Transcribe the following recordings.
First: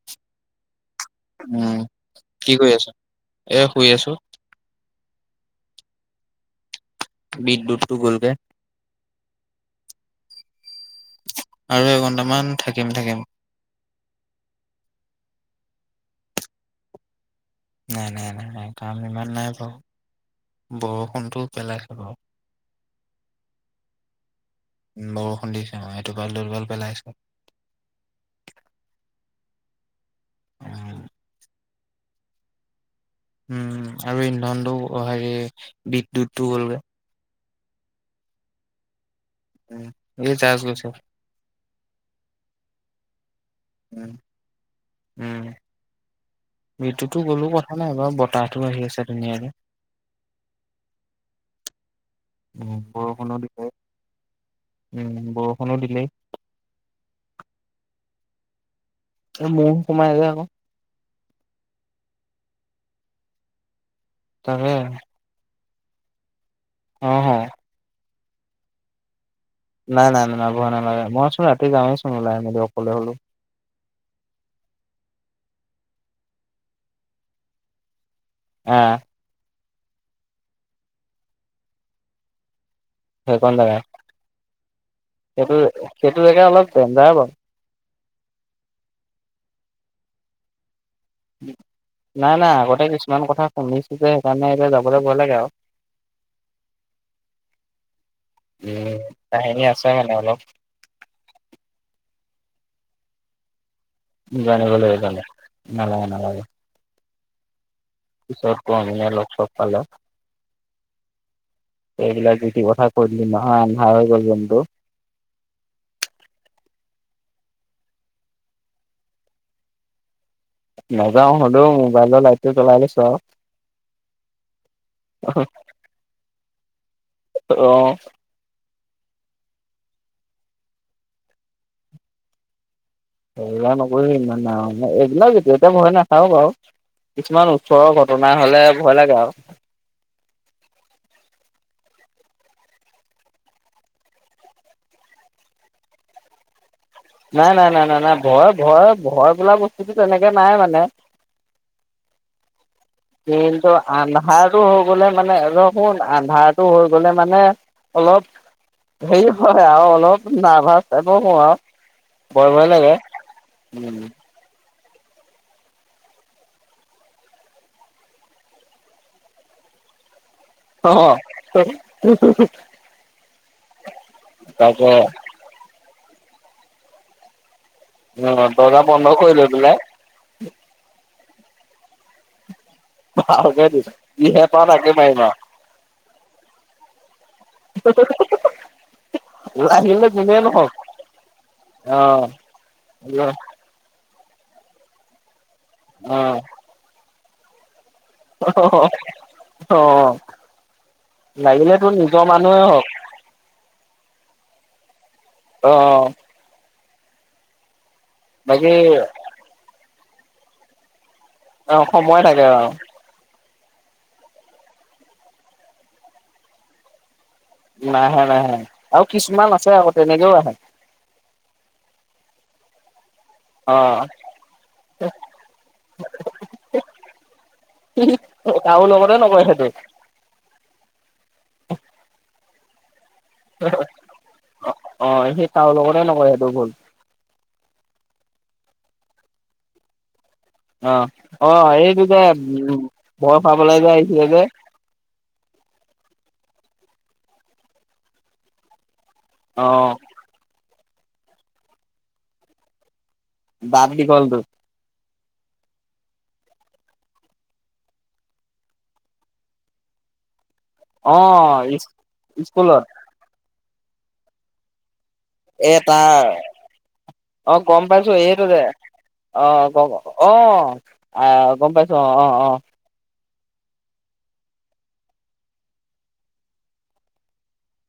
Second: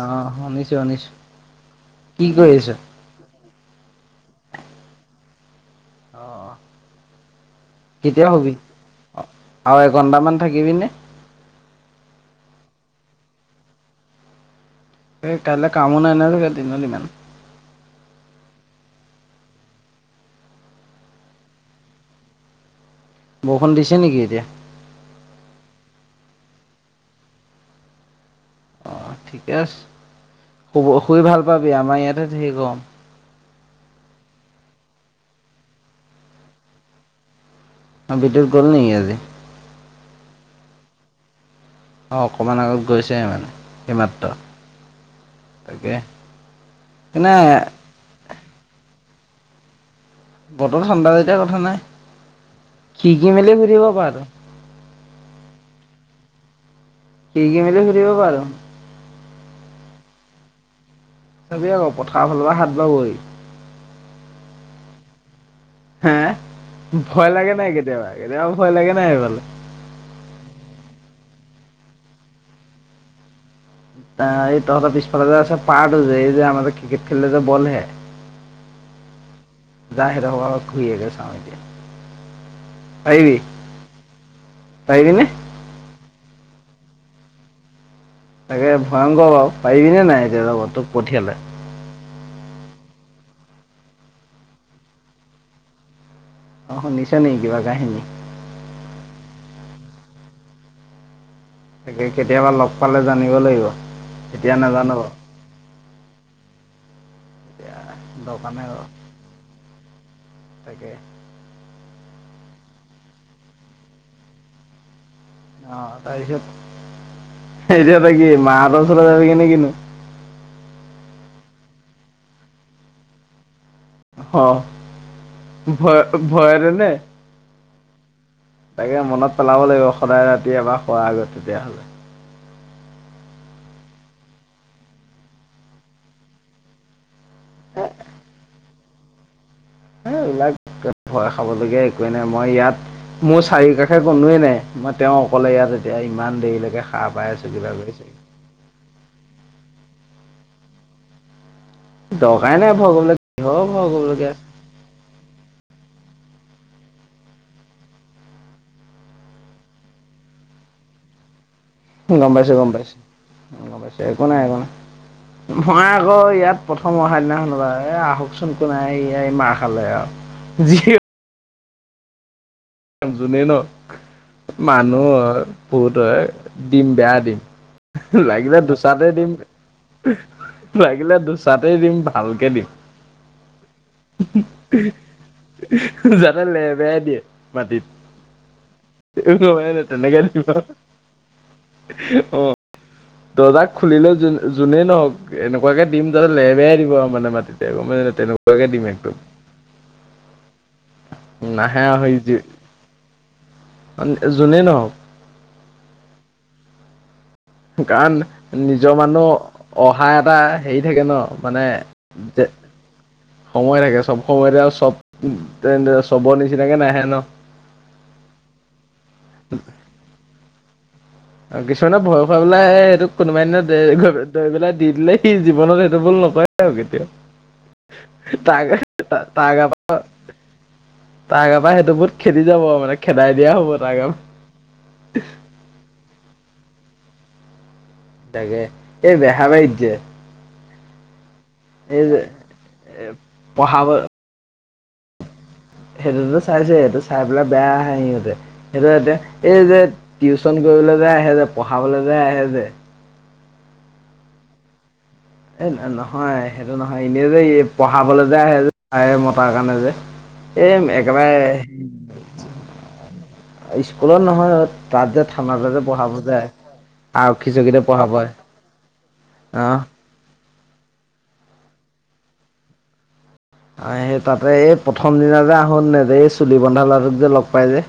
অ', শুনিছো শুনিছো, উম কি কৰি আছ? এ শুই আছো অ বিদ্যুতটো কেতিয়া গ'লগে হুবি অ আৰু এঘন্টামান থাকিবিনে আৰু এঘন্টামান থাকিম থাকিম এই কাইলৈ কামো নাই নেই দিনত ইমান নাই নাই নাই নাই কাম ইমান নাই প বৰষুণটোও পেলাই খাব বৰষুণ দিছে নেকি এতিয়া উম, বৰষুণ দিছে অ এইটো ভাল দুৰ্বল পেলাইছ অ ঠিকে আছে শুব উম, শুই ভাল পাবি আমাৰ ইয়াতে সে কম উম আৰু ইন্ধনটো হেৰি বিদ্য়ুতটো গ'লগৈ অ বিদয়ুত গ'ল নেক আজি উ এই যছ গছ অঁ অকণমান আগত গৈছে মানে এই উম, মাত্ৰ তাকে বিতুতো মানে গ'লো কথা নাই বাৰু বতাহো আহি আছে ধুনীয়াকে বতৰ থান্দা যেতিয়া কথা নাই উ খিৰিকি বৰষুণো মেলি শুই দিলে থাকিব পাৰ তই, উম বৰষুণো দিলেই কি কি মিলি ফুৰিব পাৰ ম সমাই যাব চাবেই আকৌ পথাৰ ফালৰ পৰা হাত বাবৈ তাৰে হা ভয় লাগে নাই কেতিয়াবা কেতিয়াবা ভয় লাগে নাই এইফালে নাই নাই নাই ন বুৱা নালাগে মইচোন ৰাতি যাৱেই চোন ওলাই ম অকলে হলো অহ এই তহঁতৰ পিছফালে যে আছে পাৰ্ট যে এই যে আম ক্ৰিকেট খেললে যে বলহে আহ [unintelligible] ত কোন জাগা পাৰিবিনে সেইটো সেইটো জেগা অলপ যায় বাৰু তাকে ভয়ংকৰ বাৰু পাৰিবিনেে নাই এতিয়া লগত তোক পঠিয়ালে নাই নাই আগতে কিছুমান কথা শুনিছো যে সেইকাৰণে এইবয়া যাবলৈ ভয় লাগে আৰু অহ সুনিচা নেকি বা কাহিনী উম কাহিনী আছে মানে অলপ তাকে কেতিয়াবা লগ পালে জানিব লাগিব এতিয়া জানেিব ল নাজানো বাৰু গে নালাগে নালাগে এতিয়া পিছত পমিয় লগ চ পালে তোকে এইবিলাক ৰীতি কথা কৈ দিলি নহান্হা হৈ গল জন্তু [unintelligible] এতিয়া ত কি মাহঁতৰ ওচৰ যাব কি নে কিনো নাযাও হলেও মোবাইলৰ লাইটটো জলাই লৈছো আৰু অ ভয় ভয়ৰে নে আৰু অ তাকে মনত পেলাব লাগিব সদায় ৰাতি এবাৰ খোৱাৰ আগত তেতিয়াহ'লে সয়া নকৰিহি ইমানা এইবিলাকও যেতিয়া এতিয়া ভয় নাখাও বাৰু কিছুমান ওচৰৰ ঘটনা হ'লে ভয় লাগে আৰু এইবিলাক ভয় খাবলগীয়া একোৱেই নাই মই ইয়াত মোৰ চাৰি কাষে কনোৱে নাই মই তেওঁ অকলে ইয়াত এতিয়া ইমান দেৰিলৈকে সাৰ পাই আছো নাই নাই কিবা নাই নাই কৰিছে নাই ভয় ভয় ভয় বোলা বস্তুতটো তেনেকে নাই মানে দকাই নাই ভয় কৰিবলৈ কিহৰ কিন্তু ভয় কৰিবলগীয়া আন্ধাৰো হৈ গলে মানে ৰখুোন আন্ধাৰটো হৈ গলে মানে অলপ হেৰি হয় আৰু অলপ নাৰ্ভাছ টাইপৰ হওঁ আৰু। গম ভয় পাইছো ভয় গম লাগে পাইছো গম উম পাইছো একো নাই একো নাই। [inaudible] মই আকৌ ইয়াত প্ৰথম অহা দিনাখনৰ পা এ আহকচোন কোনোই মাৰ খালে আৰু। যি অ। যোনে ন তাকে মানুহ হয় ভূত হয়। দিম বেয়া দিম। অ লাগিলে দৰ্জা বন্ধ দুচাতে দিম কৰি লৈ পেলাই লাগিলে দুচাতেই দিম। ভালকে দিম। ভালকে দিম যিহে পাওঁ তাকে মাৰিম যাতে লেবেয়াই দিয়ে। টিত আৰু লাগিলে তেনেকে যোনেই থাকিব। নহওক অ। দজাক খুলিলেও যোনে নহওক এনেকুৱাকে দিম অ যাতে লেবেৰাই দিব আৰু মানে মাটিতে। মই তেনেকুৱাকে দিম একদম। অ লাগিলে নাহে তোৰ হৈ নিজৰ য মানুহে হওক যোনে নহওক। অ। কাৰণ বাকী নিজৰ মানুহ অহা এটা হেৰি থাকে ন। মানে অ সময় থাকে আৰু সময় থাকে চব সময়তে আৰু চব তে চবৰ নিচিনাকে নাহে ন। নাহে নাহে আৰু কিছুমান আছে আকৌ তেনেকেও আহে। কিছুমানে ভয় খুৱাবলে আহে সেইটো কোনোবাই এনা অ দৰিবেলাই দি দিলে সি জীৱনত সেইটো ভুল নকৰে আৰু কেতিয়াও। তাক কাৰো লগতে নকৰে সেইটো তাকাপ তাকাপ সেইটো ভূত খে- দি যাব মানে। খেদাই দিয়া হ'ব তাৰ গাৰ অ অ সেই তাৰ লগতে নকৰে সেইটো ভুল। তাকে এই বেহা বাৰিত যে অ অ এইটো যে উম এ বৰ খাবলৈই পঢ়াব যে আহিছিলে যে। সেইটোতো চাইছে সেইটো চাই পেলাই বেয়া আহে সিহঁতে সেইটো এতিয়া এই অ যে টিউচন কৰিবলৈ যাই আহে যে পঢ়াবলৈ যে আহে যে। দাত দীঘল টো। এ নহয় সেইটো নহয় এনেই যে পঢ়াবলৈ যে আহে যে মতাৰ কাৰণে যে। এ অ একেবাৰে স্কুলত স্কুলত নহয়ত তাত যে থানতে এ যে পঢ়াব তাৰ যে আহি যায়। আৰক্ষী অ চকীতে গম পাইছো পঢ়াব এইটো যে অ আহ গম প অ। আহ গম পাইছোঁ অঁ অঁ। আহ সেই তাতে এই প্ৰথম দিনা যে আহোোন ন এই চুলি বন্ধ লাটোক যে লগ পাই যে।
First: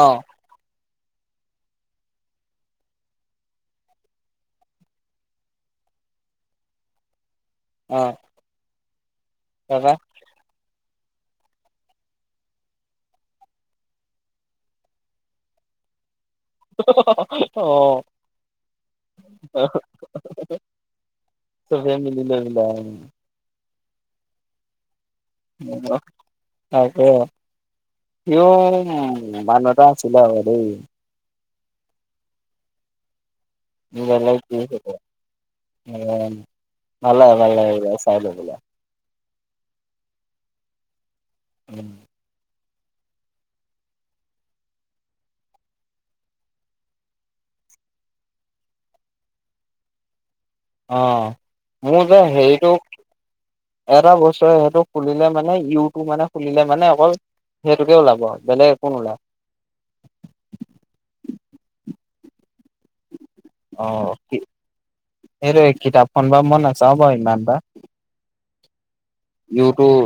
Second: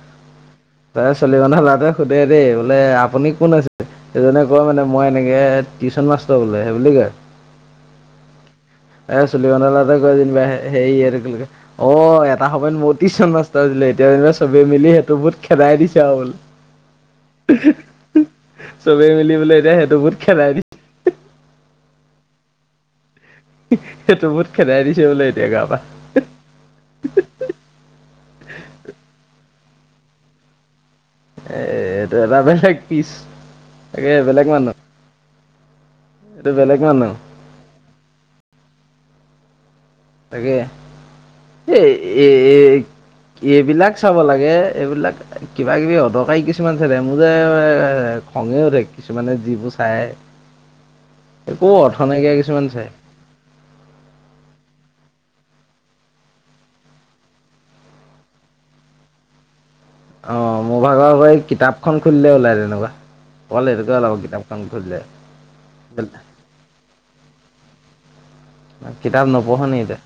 অহ। ত চলি মহা লৰাটে সোধে দেই বোলে আপুনি কোন আছে এজনে কয় মানে মই এনেকে টিউশন মাষ্টৰ হে বুলি কয়। আহ। এ চুলি বন্ধা লৰাটোৱে কৈ যেনিবা হেৰিয় অ এটা সময় মোৰ টিউশন মাষ্টাৰ আছিলে এতিয়া যেনিবা চবে মিলি সেইটো বহুত খেদাই দিছে আও অ বোলে। চবেই মিলি বোলে এতিয়া সেইটো ভূত খেদাই দিছ চবে মিলিলৈ পেলায় ওম। সেই টো বহুত খেদাই দি তাকে ইউম বানত। চিলাব দেই। এটোাবা লাগ পিছ [unintelligible] নিল [unintelligible] উম এইটো বেলেগ মানুহ নাল নাল চাইলিল [unintelligible] তাকে এই এ এইবিলাক চাব লাগে এইবিলাক কিবা কিবি অদকাৰী কিছুমান চে মোৰ যে [unintelligible] খঙে উঠে কিছুমানে যিবোৰ চায় অ মোৰ যে চাই হেৰিটোক এটা বস্তুৰে সেইটো খুলিলে মানে ইউটোব মানে খুলিলে মানে অকল সেইটোকে ওলাব বেলেগ একো নো ওলায় অ মোৰ ভাগৰ পৰা এই কিতাপখন খুলিলে ওলাই তেনেকুৱা অকল অ সেইটোকে ওলাব কিতাপখন খুলিলে এইটো কিতাপখন বা মই নাচাও বা ইমান তা [unintelligible] [inaudible] কিতাপ নপঢ়ো নি ইউটউ তই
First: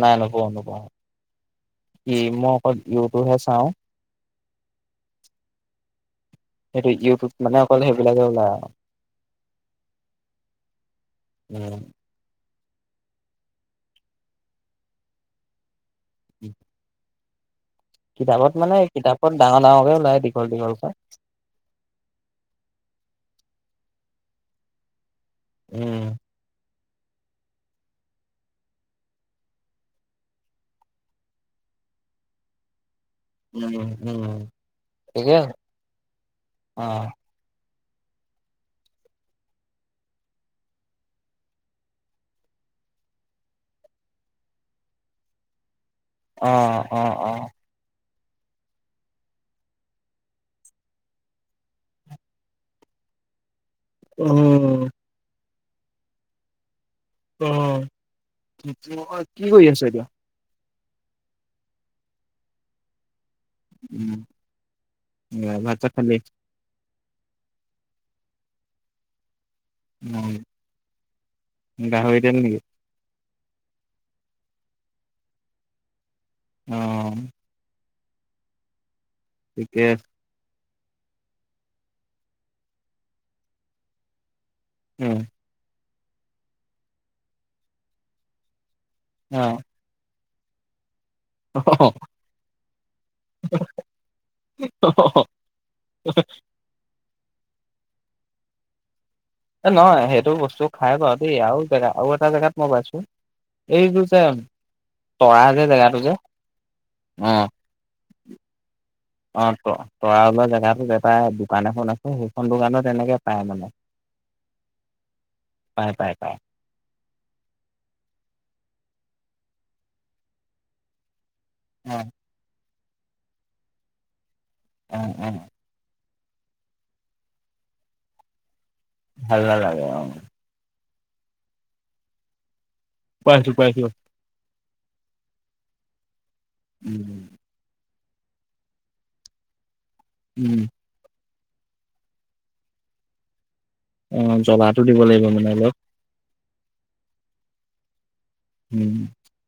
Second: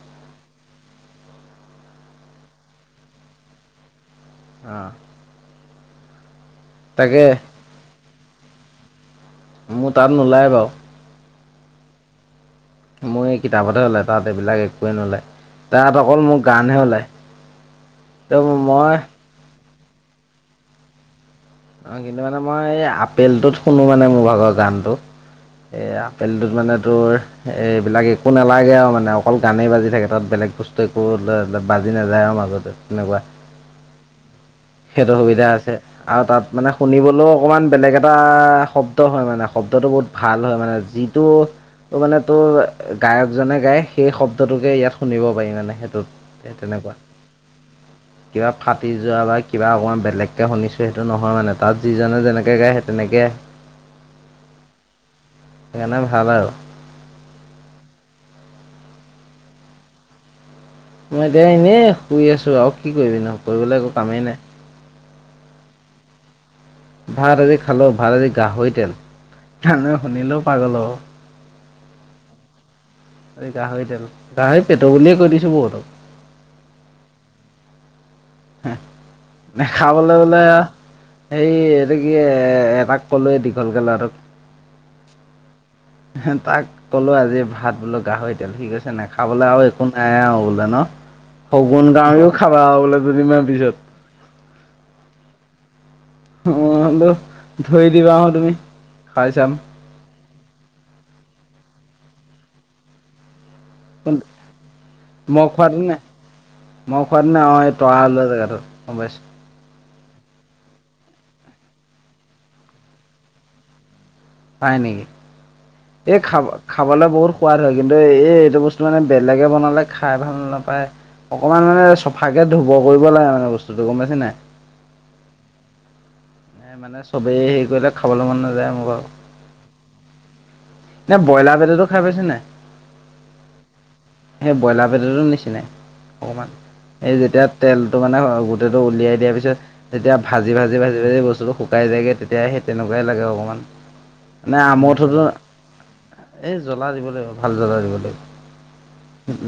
নাইএনেকুৱা নুকুৱা ই মই অকল ইউটোপহে চাওঁ আহ সেইটো ইউটিউব মানে অকল সেইবিলাকে ওলায় মোৰ তাত নোলায় বাৰু উম মোৰ এই কিতাপতহে ওলাই তাত এইবিলাক একোৱে নোলায় তাত অকল মোৰ গানহে ওলায় ত কিতাপত মানে মই কিতাপত ডাঙৰ ডাঙৰকে ওলাই দীঘল দীঘল কে অ কিন্তু মানে মই এই আপেলটোত শুনো মানে মোৰ ভাগৰ গানটো এ উম। আপেল তোত মানে তো এইবিলাক একো নালাগে আৰু মানে অকল গানেই বাজি থাকে তাত বেলেগ বস্তু একো বাজ আজি নাযায় আৰু মাজতে তেনেকুৱা উম উম সেইটো সুবিধা আছে আৰু তাত মানে অ' শুনিবলৈও অকণমান ইমান বেলেগ এটা শব্দ হয় মানে শব্দটো বহুত ভাল হয় মানে যিটো তো মানে তোৰ গায়কজনে গাই সেই শব্দটোকে ইয়াত শুনিব পাৰি মানে সেইটোত অ সেই তেনেকুৱা অ অ কিবা ফাটি যোৱা বা কিবা অকণমান বেলেগকে শুনিছো সেইটো নহয় হয় মানে তাত যিজনে যেনেকে গায় সেই তেনেকে আহে উম [unintelligible] সেইকাৰণে ভাল আৰু অ নহয় কি কৰি আছা এতিয়া মই এতিয়া এনেই শুই আছো আৰু কি কৰিবি ন কৰিবলৈ একো উম, কামেই নাই [unintelligible] ভাত চাত খালি ভাত আজি খালো ভাত আজি গাহৰি তেল [unintelligible] অ', শুনিলেও পাগল অ গাহৰি দিম নেকি এই গাহৰিতেল গাহৰি পেট বুলিয়ে কৈ দিছো বহুতক উম হে্ নে আছে খাবলৈ বোলে সেই এইটো কি এটাক কলোৱে দীঘলকৈ লৰা উম হ তাক ক'লো আজি ভাত বোলো গাহৰি তেল সিকৈছে না খাবলৈ অ', আৰু একো নাই আৰু বোলে ন শগুন কিও খাবা বোলে যদিমই পিছত অ হ্লো ধৰি দিবা আহ তুমি। খাই চাম এ নহয় সেইটো বস্তু খাই বাৰু দেই আৰু জেগা আৰু এটা জেগাত মই পাইছো এইটোচ অ', [unintelligible] অ ত তৰা ওলোৱা জেগাতো এটা দোকান এখন আছে সেইখন দোকানত তেনেকে পায় মানে। পাই নেকি? পায় পায় এই পায় খাব খাবলৈ বহুত সোৱাদ হয় কিন্তু এই এইটো বস্তু মানে বেলেগে বনালে খাই ভাল নাপায় অকমান মানে অ', চফাকে ধু ব কৰিব লাগে বস্তুতটো গম পাইছা নে নাই? উম, উম। এ মানে চবেই হেয়ি কৰিলে খাবলৈ মন নাযায় মোৰ ভাল‌ নালাগে অ'। ন ব্ৰইলাৰ পেটতো খাই পাইছে নাই? পাইছো, পাইছো। সেই ব্ৰইলাৰ পেতিৰ নিচিনাই অকণমান, সেই উম, যেতিয়া তেল টো মানে গোটেইটো উলিয়াই দিয়া পিছত যেতিয়া ভাজি, উম, ভাজি, ভাজি, ভাজি বস্তু টো শুকাই যায়গৈ তেতিয়া সেই তেনেকুৱাই লাগে অকণমান। অ', জলাটো দিব লাগিব মানে অলপ এ, জ্বলা দিব লাগিব ভাল জ্বলা দিব লাগিব উম,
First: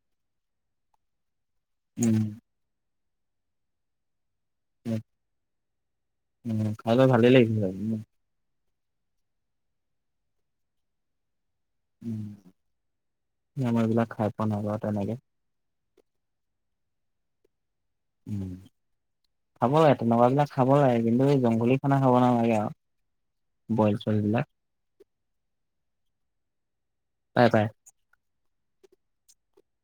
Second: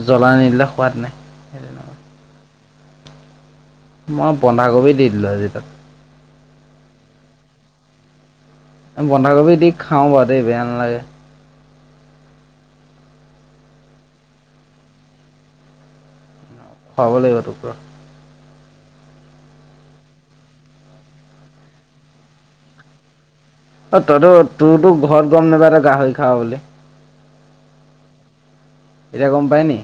জ্বলা নিদিলে সোৱাদ নাই সেই উম। মই বন্ধাকবি উম, দি দিলো আজি তাত উম, খাই ভালেই লাগিছিল [unintelligible] বন্ধাকবি দি খাওঁ বাৰু দেই বেয়া নেলাগে। মই এইবিলাক খাই পোৱা নাই বাৰু তেনেকে। খুৱাব লাগিব তোক ৰ। উম। খাব লাগে, তেনেকুৱাবিলাক খাব আৰু কিন্তু এই জংঘলী খানা খাব নালাগে আৰু। বইল চইল তইতো বিলাক। তোৰতো ঘৰত গম নাপাই তই গাহৰি খাৱ বুলি? পায়, পায়। এতিয়া গম পায়নি?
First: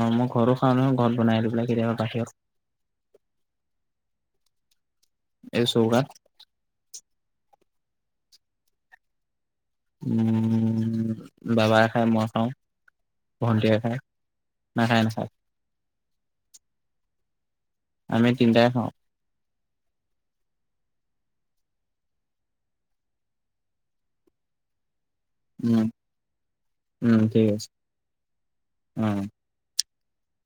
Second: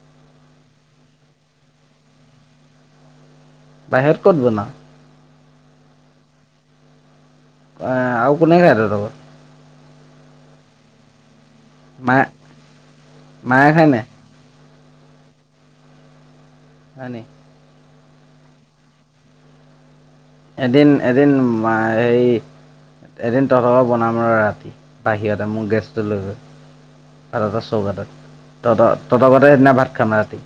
অ', মই ঘৰটো খাওঁ নহয়, ঘৰত বনাই লৈ পেলাই কেতিয়াবা বাহিৰত। বাহিৰত ক'ত বনাও? এই চৌ়কাত। আ, আও কোনে খায় তঁহতৰ ঘৰ উম, বাবাই খাই, মায়ে মই খাওঁ, মায়ে ভণ্টিয়ে খায়। নাই? নাখায়, নাখায়। হয় নি? আমি তিনিটাই খাওঁ। এদিন, এদিন মা হেয়ি এদিন তহঁতৰ বনাম ৰ ৰাতি। বাহিৰতে মোক উম, গেছটো লৈ গৈ উম, ঠিক [unintelligible] আছে চৌকাটোত তহঁতৰ অ', তহঁতৰ সেইদিনা ভাত খাম ৰাতি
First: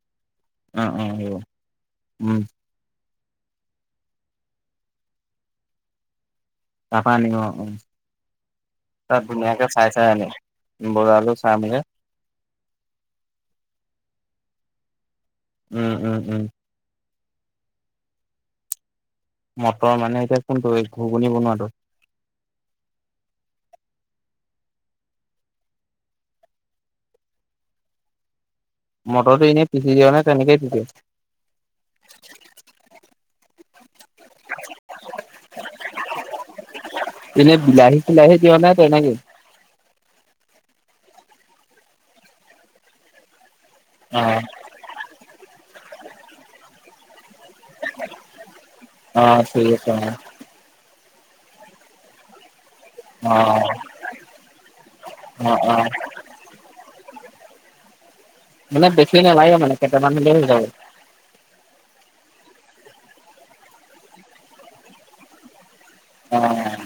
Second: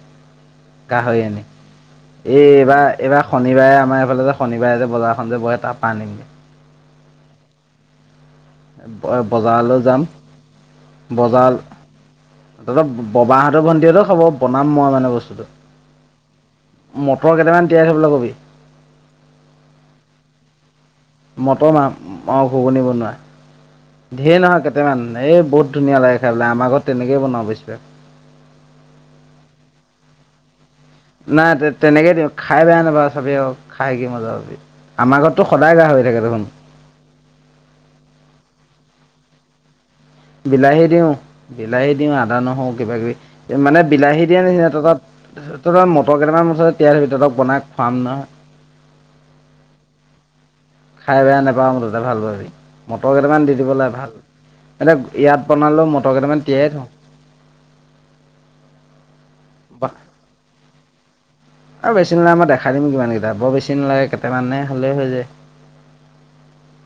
অ', অ', গাহৰি হ'ব আনি উম, এই এইবাৰ, এইবাৰ শনিবাৰে আমাৰ এইফালে শনিবাৰে যে, বজাৰখন যে, বহে তাৰ পা আনিম গে তাৰ পা আনিম অ', অ'। তাত ধুনীয়াকে বজাৰলৈ চাই যাম। চাই আনিম। বজাৰলৈ বজাৰ চাই মেলি তহঁতৰ ববাহঁতৰ ভণ্টিতক খাব বনাম মই মানে বস্তু উম, উম, উম। মটৰ কেইটামান তিয়াই থ'বলৈ কবি। মটৰ মানে এতিয়া কোনটো? ঘুগুনি বনোৱাটো? মটৰ মাহ অ', ঘুগনি বনোৱা ধেৰ নহয় কেইটা টামান এই বহুত ধুনীয়া লাগে খাই পেলাই আমাৰ ঘৰত তেনেকেইে বনাওঁ বেছিভাগ মটৰটো এনেই পিচি দিয় নে? তেনেকেই থাকে নাই তেনেকে দিওঁ খাই বেয়া নাই [unintelligible] মজ্জা পাবি, আমাৰ ঘৰততো সদায় গাহৰি থাকে দেখোন। এনে বিলাহী চিলাহী দিয় নে তেনেকেই বিলাহী দিওঁ, বিলাহী দিওঁ আদা, নহৰু কিবা কিবি মানে বিলাহী দিয়া অ', নিচিনা তঁহত [unintelligible] মটৰ কেইটামান মুঠতে তিয়াই থবি বনাই খোৱাম নহয়। অ', ঠিক আছে [unintelligible] খাই বেয়া নে পাৱ মতে ত ভাল পাবি মটৰ কেইটামান দি দিব অ', ল ভাল এানে ইয়াত অ', অ', বনালেও মটৰ কেইটামান তিয়াই থওঁ মানে বেছি নালাগে মানে বা কেইটামান হলে হৈ যায় আৰু বেছি নালাগে মই দেখাই দিম কিমানকেইটা বৰ বেছি নালাগে কেইটামানে হ'লেই হৈ যায় উম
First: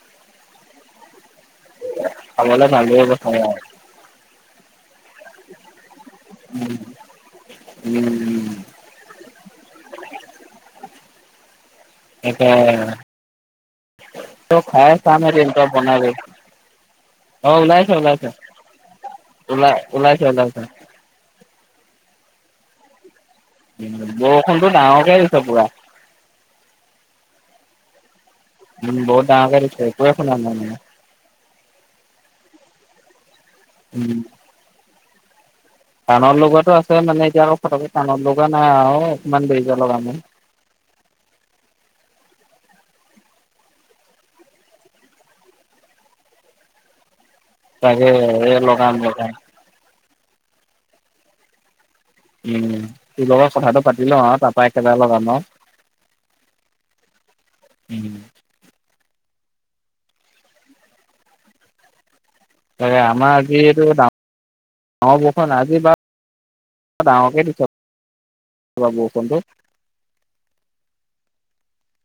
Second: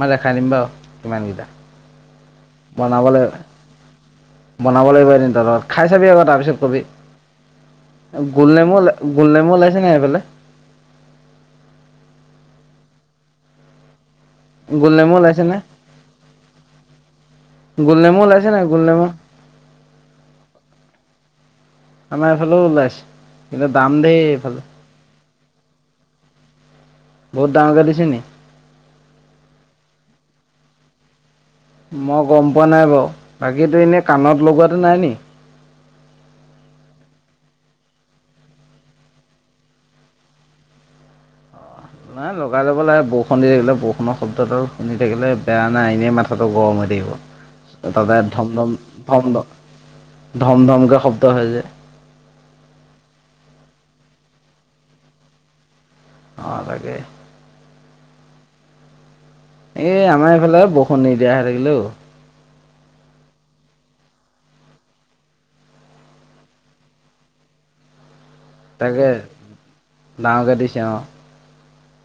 ম দেখাই দিম বাৰু কিমানকেইা আল নালব সময় বনাব লাগিব এদিন তত খাই চাবি আকৌ তাৰপিছত উম, কবি উম, গোলনেমু গলডমু ওলাইছে ন এইফালে এটোয়া ত খাই গোল নেমু চাম ম ওলাইছে ত নে বন অ ওলাইছে গোল নেমু ওলাইছ ওলাইছে নাই গোল নেমু উল উলাইাসৱলছ আমাৰফালেও ও্লাইছে বৰষুণতো ডাঙৰকে হৈছে পুৰা বহুত ডাঙৰ গ দিছে নি উম বহুত ডাঙ কৰিছে ক শ ন আ নে মই গম পোৱা নাই বাৰ বাকীতো এনে কাণত লগোৱাাতটো নাই নি ধটানৰ লগোৱাটো আছে মানে এতিয়া আকৌ ফট টানৰ লগোৱা নাই আৰু অকমান দেৰি আি [unintelligible] ন লগাই ল'ব লাগে বৰষুণ দি থাকিলে বৰষুণৰ শব্দটোাল শুনি থাকিলে বেয়া নাই এনেই মাথাটো গৰম হৈ থাকিব তাকে ততে ধম এই ধম লগাম ধম লগাম। ধম ধম ধমকে শব্দ হৈ যায় উম তোৰ লগত কথাটো পাতি ল আৰু তাৰ পৰাা একেবাৰে লগ ন লাগে উম এ আমাৰ এইফালে বৰসুণ নিদিয়া হৈে থাকিলেও ত আমাৰ যিহেতুা গাৰ বৰষ আজি বা পকেইছ তাকে দাঁওঁ গাড চ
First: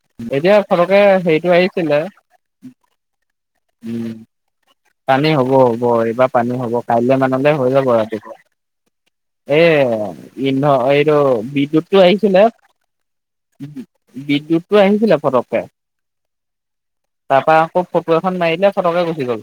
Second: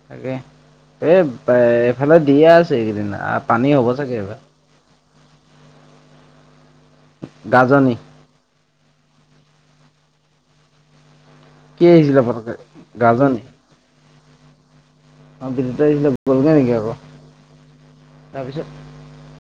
তাকে এতিয়া ফটকে এই হেৰিটো আহিছিলে এইফালে দিয়ে আছে এইকেইদিন পানী হ'ব উম চাগে এইবাৰ পানী হ'ব হ'ব এইবাৰ পানী হ'ব কাইলে মানলৈ হৈ যাব গাজনি ৰাতিপুৱা এ ইন এইটো কি বিদ্যুতটো আহিছিলে পতককে গাজনি বিদ্যুত টো আহিছিলে অ' ফটককে বিদ্যুৎ আহিছিলে গ'লগে নেকি আকৌ তাৰ পৰাা আকৌ ফটো এখন তাৰপিছত মাৰিলে ফটকে গুচি গ'ল